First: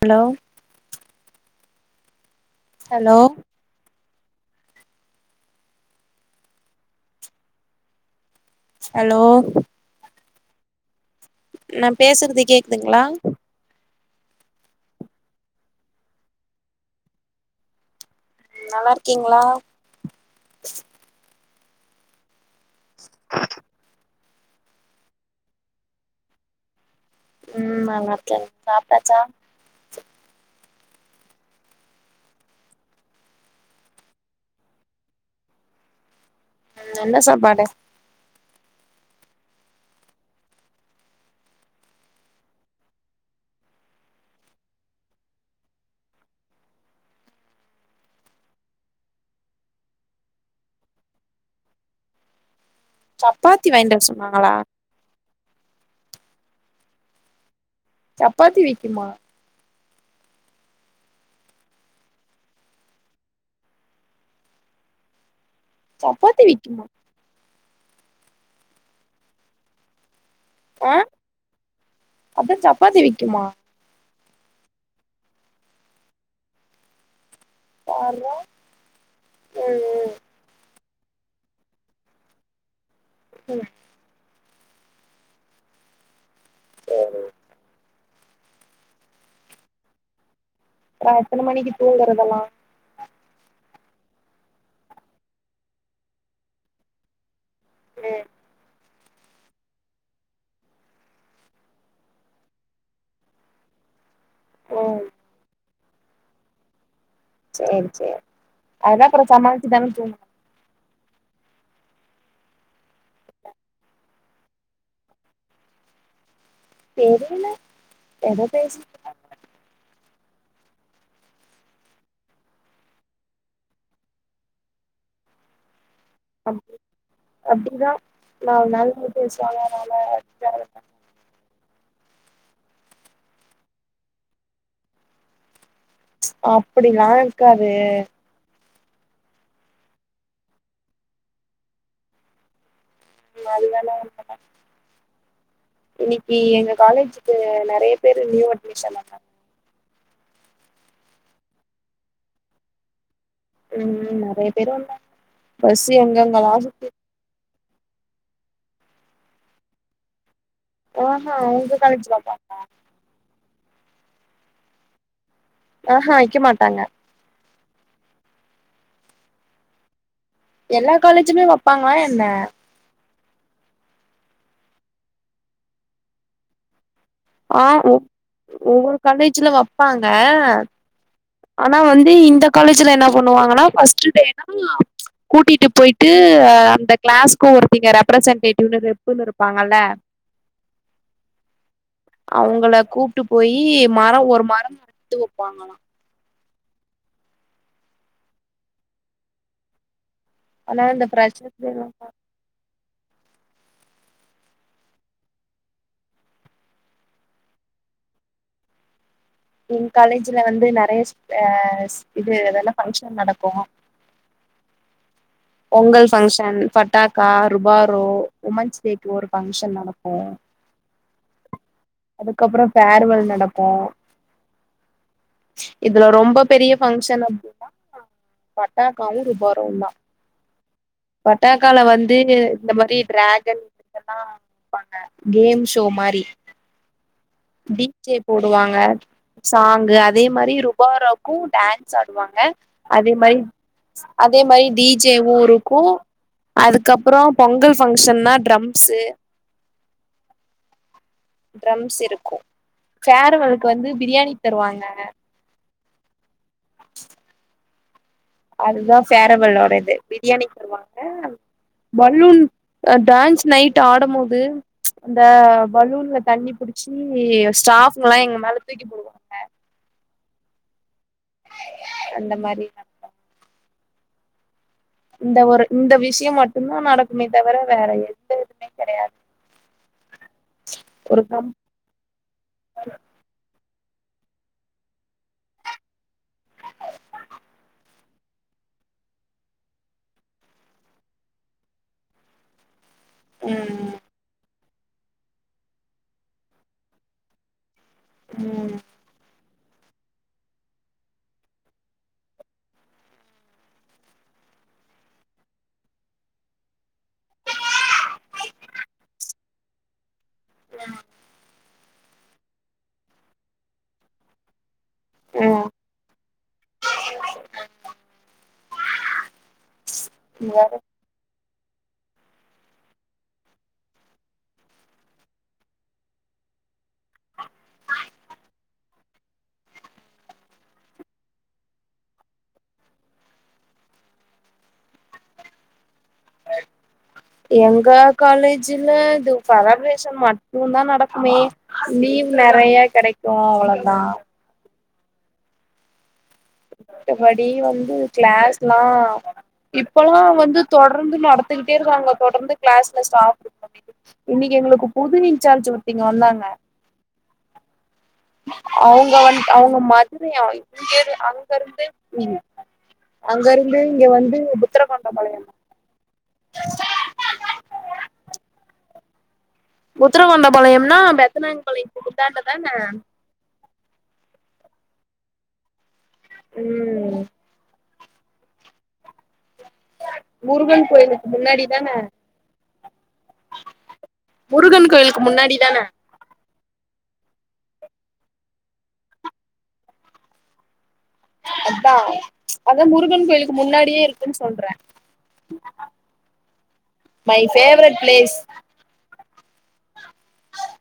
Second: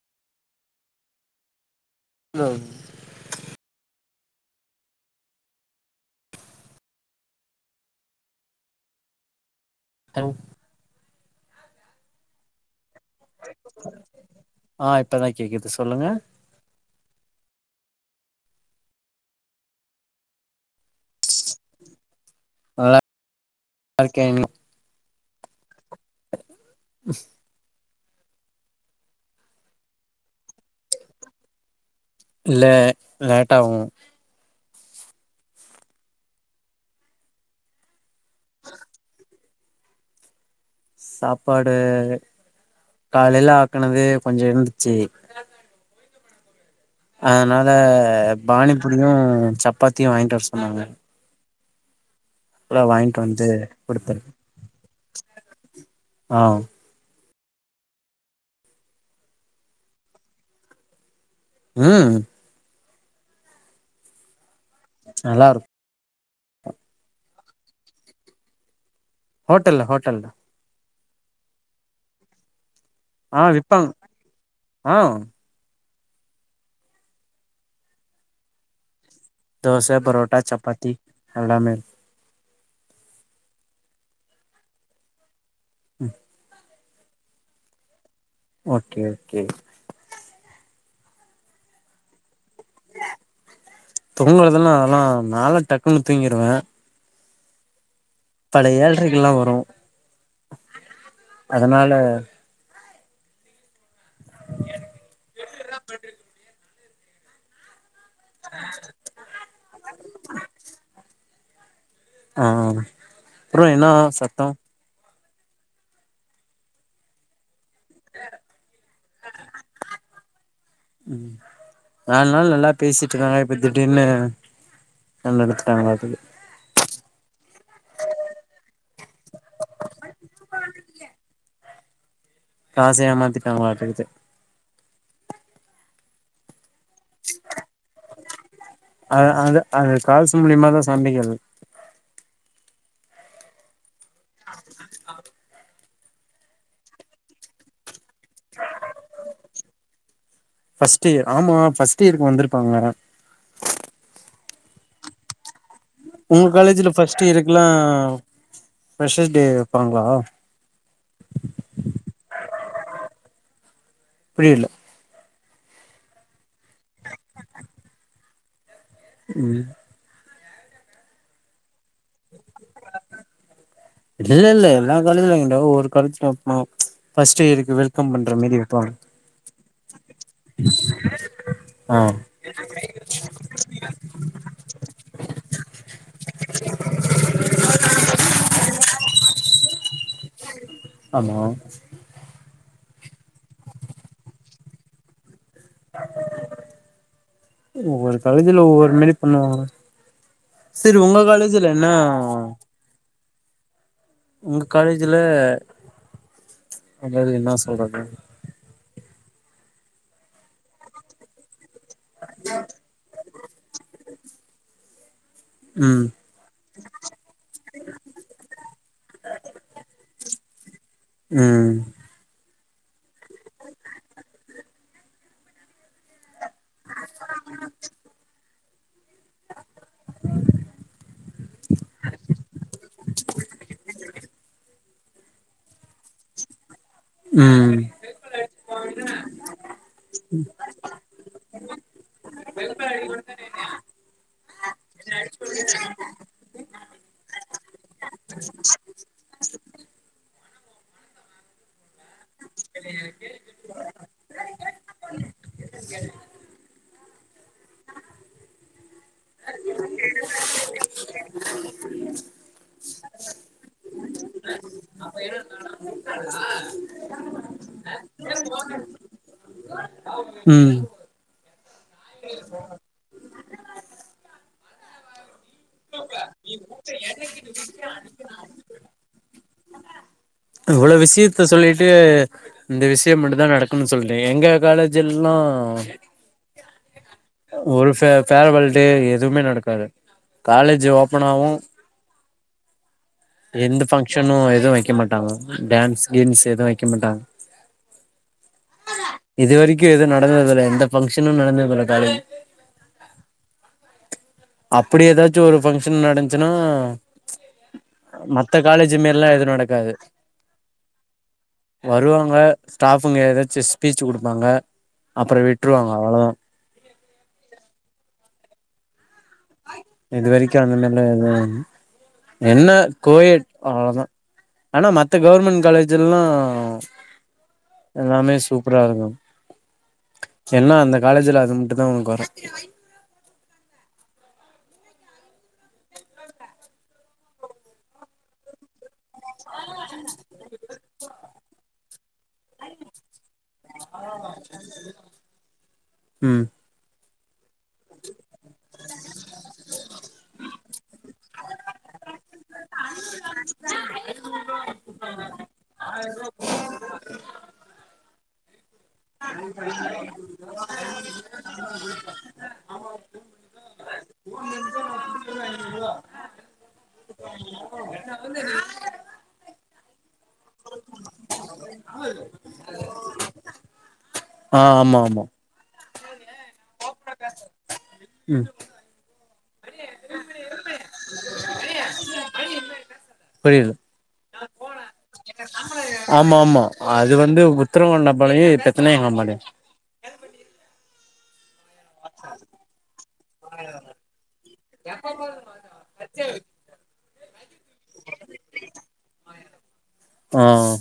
hello hello hello hello hello நா பேசுறது கேக்குதுங்ளா ஆ இப்பதா கேக்குது சொல்லுங்க நல்லாருக்கீங்ளா நல்லாருக்கேன் ம் நல்லாருக்கே சாப்ட்டாச்சா இல்ல லேட் ஆவு என்ன சாப்பாடு சாப்பாடு காலைல ஆக்குனதே கொஞ்சோ இருந்துச்சி அதனால பானிப்பூரியு சப்பாத்தியு வாங்கிட்டு வர சொன்னாங்க அதா வாங்கிட்டு வந்து சப்பாத்தி வாயின்ட்டு வர குடுத்தே சொன்னாங்ளா ஆ சப்பாத்தி விக்குமா உம் நல்லாருக்கு சப்பாத்தி விக்கிமா ஹோட்டெல்ல ஹோட்டல்ல ஆ அப்டியே சப்பாத்தி விக்குமா ம் ஆஹ் பார்ரா தோச பரோட்டா சப்பாத்தி எல்லாமெ ம் ம் சேரி ஓகே ஓகே அப்புறோ எத்தன மணிக்கு தூங்கறதெல்லா தூங்குறதெல்லா அதெல்லா நாலா டக்குன்னு தூங்கிருவே சேரி பல ஏழரைகள்லா வரு அதனால ம் என்ன பண்ட்டு இருக்கீங்க சேரி சேரி அதுதா அப்புறோ சமாளிச்சு தானே தூங்குனு ஆ அப்புறோ என்ன சத்தோ தெரியல எதோ பேசிட் ம் நாலு நாள் நல்லா பேசிட்டு இருக்காங்க இப்ப திடீர்ன்னு நல்ல எடுத்துட்டாங்களா அதுக்கு அப்ப அப்படிதான் நான் நல்ல பேசுவாங்கனால காச ஏமாத்திட்டாங்களாட்டுருக்கு அப்படிலாம் இருக்காது அ அது அது காசு மூலியமாதான் சண்டைக்கு வரது நல்லா இல்ல இன்னைக்கு எங்க காலேஜ்க்கு நிறைய பேர் நியூ அட்மிஷன் வந்தாங்க ஃபஸ்ட் இயர் ஆமா ஃபஸ்ட் இயருக்கு வந்திருப்பாங்க ம் நிறைய பேரு வந்தாக பசிங்க உங்க காலேஜில ஃபர்ஸ்ட்டு இயருக்கெலாம் ஃப்ரெஷர்ஸ் டே வைப்பாங்களா ஆஹான் உங்க காலேஜ்ல வைப்பாங்களா புரியல ஆஹா வைக்க மாட்டாங்க ம் எல்லா காலேஜ்லயும் வைப்பாங்களா என்ன இல்ல இல்ல இல்ல எல்லாம் காலேஜ்லயும் வைக்க மாட்டாங்க ஒவ்வொரு ஒரு காலேஜ்லயும் வைப்பாங்க ஆ ஒ ஒவ்வொரு காலேஜ்ல வைப்பாங்க ஆனா ஆ வந்து இந்த காலேஜ்ல என்ன பண்ணுவாங்கன்னா பர்ஸ்ட் டே ல லாம் கூட்டிட்டு போயிட்டு ஆ அந்த கிளாஸ்க்கு ஒருத்தங்க ரெப்ரசன்டேட்டிவ்னு ரெப்புன்னு இருப்பாங்கல்ல ஆமா அவங்கள கூப்பிட்டு போயி மரம் ஒரு மரம் நாட்டு வைப்பாங்களாம் ஒவ்வொரு காலேஜ்ல ஒவ்வொரு மாரி பண்ணுவாங்க ஆனா செரி இந்த உங்க ஃப்ரெஷர்ஸ் காலேஜ் ல டேலா என்னா உங்க காலேஜ் ல ஆ காலேஜ்ல என்ன சொல்றது எங்க காலேஜ்ல வந்து நிறைய அதல்லாம் இது ஃபங்ஷன் நடக்கும் ம் பொங்கல் ஃபங்க்ஷன் பட்டாக்கா ருபாரோ உமன்ஸ் டேக்கு ஒரு பங்க்ஷன் நடக்கும் ம் அதுக்கப்புறம் பேர்வல் நடக்கும் இதுல ரொம்ப பெரிய ஃபங்க்ஷன் அப்படின்னா பட்டக்காவும் ருபாரோ தான் பட்டாக்கால வந்து இந்த மாதிரி டிராகன் இதெல்லாம் வைப்பாங்க கேம் ஷோ மாதிரி ம் டீ ஜே போடுவாங்க சாங்கு அதே மாதிரி ருபாராக்கும் டான்ஸ் ஆடுவாங்க அதே மாதிரி அதே மாதிரி டீஜே வும் இருக்கும் அதுக்கப்புறம் பொங்கல் ஃபங்க்ஷன்னா ட்ரம்ஸு டரம்ஸ் இருக்கும் பேர்வளுக்கு வந்து பிரியாணி தருவாங்க அதுதான் பேரவலோட இது பிரியாணி போடுவாங்க பலூன் அந்த டான்ஸ் நைட் ஆடும் போது அந்த பலூன்ல தண்ணி புடிச்சி போயி ஸ்டாஃப்லாம் எங்க மேல தூக்கி போடு ஆ ம் அந்த மாரிதா இந்த ஒரு இந்த விஷியு மட்டுந்தா நடக்குமே தவர வேற எந்த எதுவுமே கெடையாது இவ்வள ஒரு விஷியத்த கம் சொல் ட்டு இந்த விஷிய மட்டுந்தா நடக்குன்னு சொல்றீங்க எங்க காலேஜ் எல்லா ஒரு ஃப ஃபேரவால் டே எதுவ்மே நடக்காது காலேஜு ஓபனாவு எந்த ம் ஃபங்க்ஷனு எதுவு வெக்க மாட்டாங்க டான்ஸ் கீன்ஸ் எதுவ வெக்க மாட்டாங்க ம் இது வெரிக்கு எது நடந்ததில்ல எந்த ஃபங்க்ஷனு நடந்ததில்ல காலேஜ் அப்படி எதாச்சு ஒரு ஃபங்க்ஷன் நடந்ச்சுனா மத்த காலேஜி மேர்ல்லா எது நடக்காது யா வருவாங்க ஸ்டாஃபுங்க எதாச்சு ஸ்பீச்சு குடுப்பாங்க அப்பற ம் விட்ருவாங்க அவ்ளதா இது வெரிக்கு ம் அந்தமேர்ல்லா எதவும் என்ன கோயெட் அவ்ளதா ஆனா மத்த கவுர்மெண் காலேஜ்ல்லா எல்லாமே சூப்பரா இருக்கும் என்ன அந்த காலேஜுல அது மட்டுந்தா ஒன்னு கொற எங்க காலேஜில இது செலப்ரேஷன் மட் டுந்தா நடக்குமே லீவ் நெறைய கெடைக்கு அவ்வளதா ம் மத்தபடி வந்து க்ளாஸ்லா இப் பல்லா வந்து தொடர்ந்து நடத்துகிட்டே இருக்காங்க தொடர்ந்து கிளாஸ்ல ஸ்டா ஆ இன்னிக்கி எங்களுக்கு புது இன்ச்சார்ஜு ஒருத்திங்க வந்தாங்க அவுங்க வந் அவுங்க மதுரையா இங்கெரு அங்கருந்து [unintelligible] அங்க இருந்து இங்க வந்து புத்தரவாண்டபாளையமா புத்தரவாண்ட பாளையம்னா பெத்தனாயங்பாளையத்துக்கு இந்தாண்டதான ஆ ஆமா ஆமா ம் ம் முருகன் கோயிலுக்கு முன்னாடி தானே புரியல முருகன் கோயிலுக்கு முன்னாடி தானே ஆமா ஆமா அது வந்து புத்தரங்காண்ட பாளயு இது பெத்தனாயங்கம்பாளயம் அத்தா அதா முருகன் கோயிலுக்கு முன்னாடியே இருக்குன் சொல்றே மை ஃபேரெட் ப்ளேஸ் அ அ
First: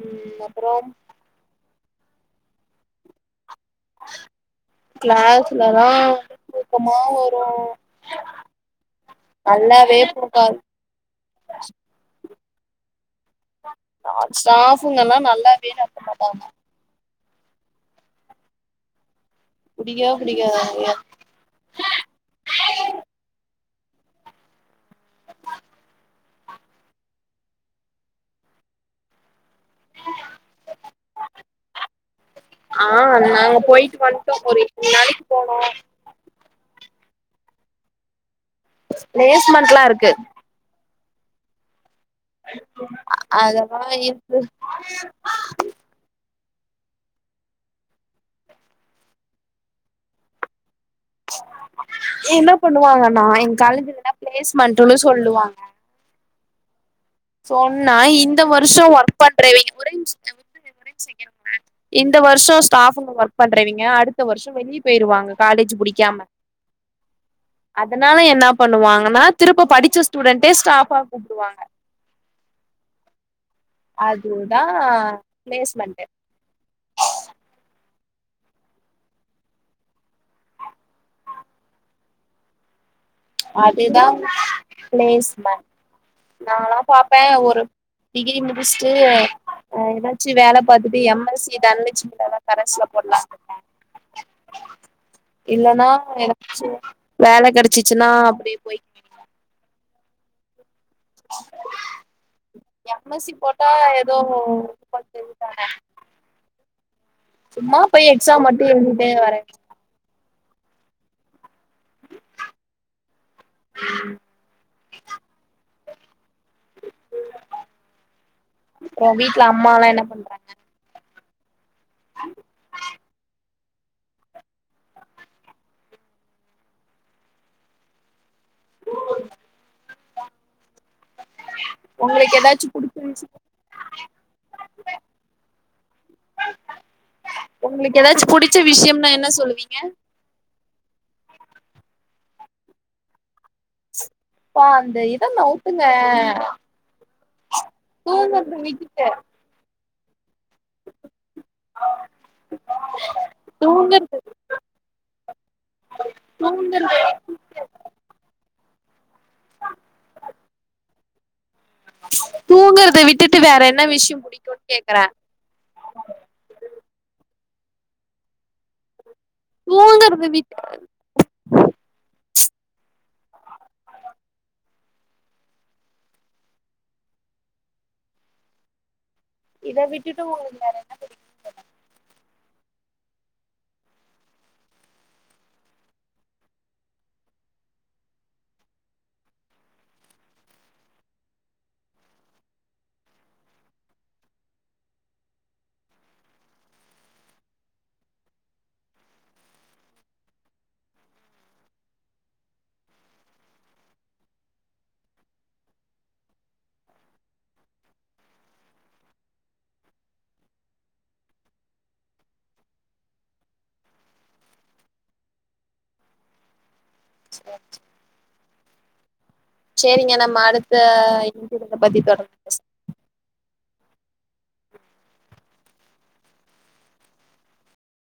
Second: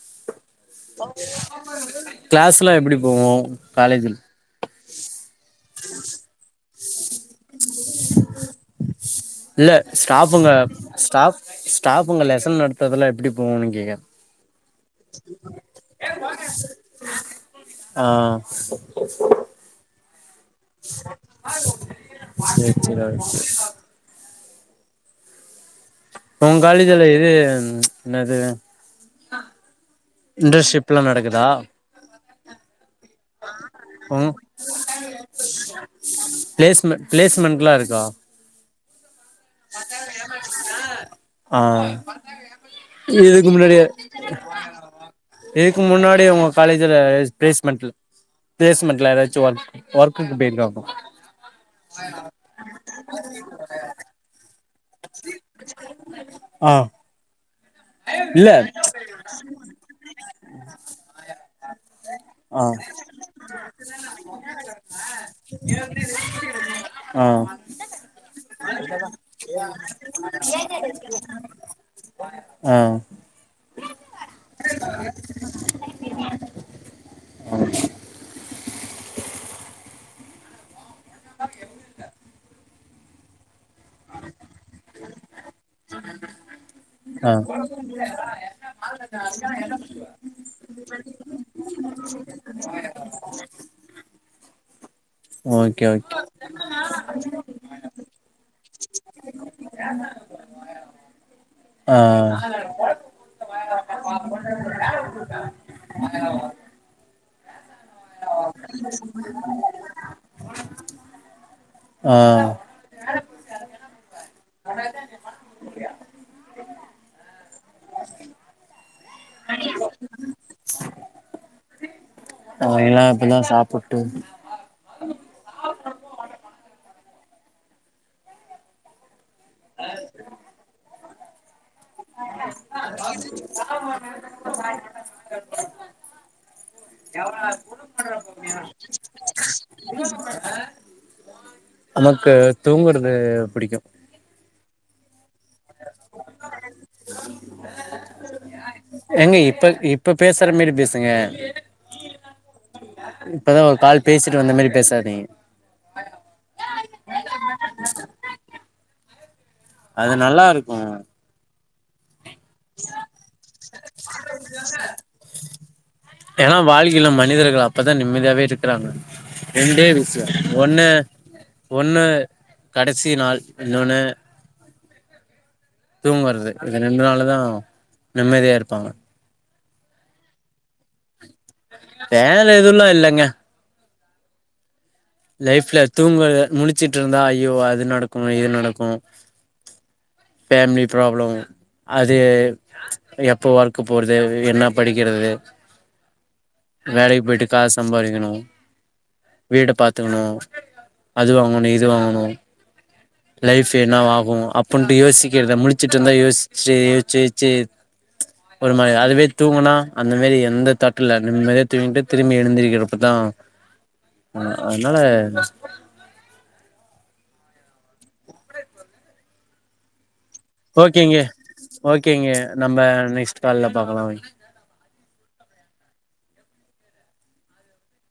ம் அப்புறோம் க்ளாஸ்லா எப்படி போவு காலேஜில் க்ளாஸ்லதா தூக்க தூக்கமா வரு இல்ல நல்லாவே ஸ்டாஃபுங்க போகாது ஸ்டாஃப் ஸ்டாஃபுங்க லெசன் நடத்தற்துலா எப்படி போவுனு கே ஸ்டாஃபுங்க எல்லாம் நல்லாவே நடத்தமாட்டாங்க ஆ புடிக்கவே புடிக்காது சரி சரி ஆ உன் காலேஜுல இது என்னது இன்டர்ஷிபெலாம் நடக்குதா ஆ நாங்க போயிட்டு வந்துட்டோம் ஒருரெண்டு மூணு நாளைக்கு போனோம் பிளஸ்மெ பிளேஸ்மெண்ட் எல்லாம் இருக்கா பிளேஸ்மெண்டெலாம் இருக்கு ஆ இதுக்கு அதெல்லா முன்னாடியே இருக்கு முன்னாடி உங்க காலேஜ்ல பிளேஸ்மெண்ட் பிளேஸ்மெண்ட்ல யாராச்சும் வர்க் ஒர்க்குக்கு போயிருக்காங்க என்ன பண்ணுவாங்கன்னா எங் காலேஜ்ல பிளேஸ்மெண்டுன்னு சொல்லுவாங்க ஆ சொன்னா இந்த இல்ல வருஷம் ஒர்க் பண்றவீக கூட [unintelligible] ஒர ஒர செய்ய இந்த வருஷம் ஆ ஸ்டாஃபுங்க ஒர்க் பண்றவீங்க அடுத்த வருஷம் வெளியே போயிருவாங்க காலேஜ் புடிக்காம ஆ அதனால என்ன பண்ணுவாங்கன்னா திருப்ப படிச்ச ஸ்டூடண்டே ஸ்டாஃப்பா கூப்புடுவாங்க ஆ அதுதான் பிளேஸ்மெண்டு ஓகே இ [unintelligible] அதுதான் பிளேஸ்மண்ட் நானெலாம் பாப்பேன் ஆ ஒரு டிகிரி முடிச்சுட்டு ஏதாச்சும் முடிச்சு வேலை பாத்துட்டு எம் எஸ் சி தனலட்சுமி தான் கரசுல போட்லாம் ஓகே ஓகே வேலை கிடைச்சிச்சுன்னா அப்படியே போயி ஆ எம்எஸ்சி போட்டா ஏதோ இப்ப செஞ்சதானே சும்மா போயி எக்ஸாம் மட்டும் எழுந்திட்டே வரே ஆ [unintelligible] வீட்டுல அம்மா எல்லாம் என்ன பண்றாங்க அ [inaudible] ம் எல்லாம் இப்பதான் சாப்பிட்டு அ [unintelligible] ஏதாச்சு புடிச்ச விஷய [unintelligible] எவளா உங்களுக்கு ஏதாச்சு புடிச்ச விஷயம்னா என்ன சொல்லுவீங்க [unintelligible] நமக்கு தூங்குறது பிடிக்கும் அப்பா அந்த இத நவுத்துங்க தூங்குறத விட்டுட்டேன் இப்ப இப்ப இப்ப பேசுற மாரி பேசுங்க இப்பதான் ஒரு கால் பேசிட்டு வந்த மாதிரி பேசாதீங்க தூங்குது [unintelligible] அது நல்லா இருக்கு தூங்குறத விட்டுட்டு வேற என்ன விஷய பிடிக்குன் கேக்குறே ஏன்னா வாழ்கையில மனிதர்கள் அப்பதா நிம்மதியாவே இருக்குறாங்க ரெண்டே விஷயோ தூங்கறத விட்டு ஒன்னு ஒன்னு கடசி நாள் இன்னொன்னு தூங்குறது இது ரெண்டு நாளதா நிம்மதியா இருப்பாங்க இத விட்டுட்டு ஒங்களுக்கு வேற என்ன தெரியு வேல எதுவும்ல்லா இல்லங்க லைஃப்ல தூங்குறது முளுச்சுட்டு இருந்தா ஐயோ அது நடக்கு இது நடக்கு ஃபேமிலி ப்ராப்ளம் அது எப்போ ஒர்க் போறது என்ன படிக்கிறது வேலைக்கு போயிட்டு காசு சம்பாரிக்கனு வீட பாத் த்துக்கனு அது வாங்கனு இது வாங்கனு லைஃப் என்னவா ஆகு அப்டின்னுட்டு யோசிக்கிறத முளிச்சிட்டு இருந்தா யோசிச்சு யோச்சு யோச்சு ஒரு மாரி அதுவே தூங்குனா அந்த மாரி எந்த தட்டு இல்ல நிம்மதியா தூங்கிட்டு திரும்பி எழுந்திருக்கிறப்பதா [inaudible] ஆ அதனால [unintelligible] சேரிங்க நம்ம அடுத் ஓகேங்க ஓகேங்க நம்ம நெக்ஸ்ட்டு கால்ல பாக்கலா வய்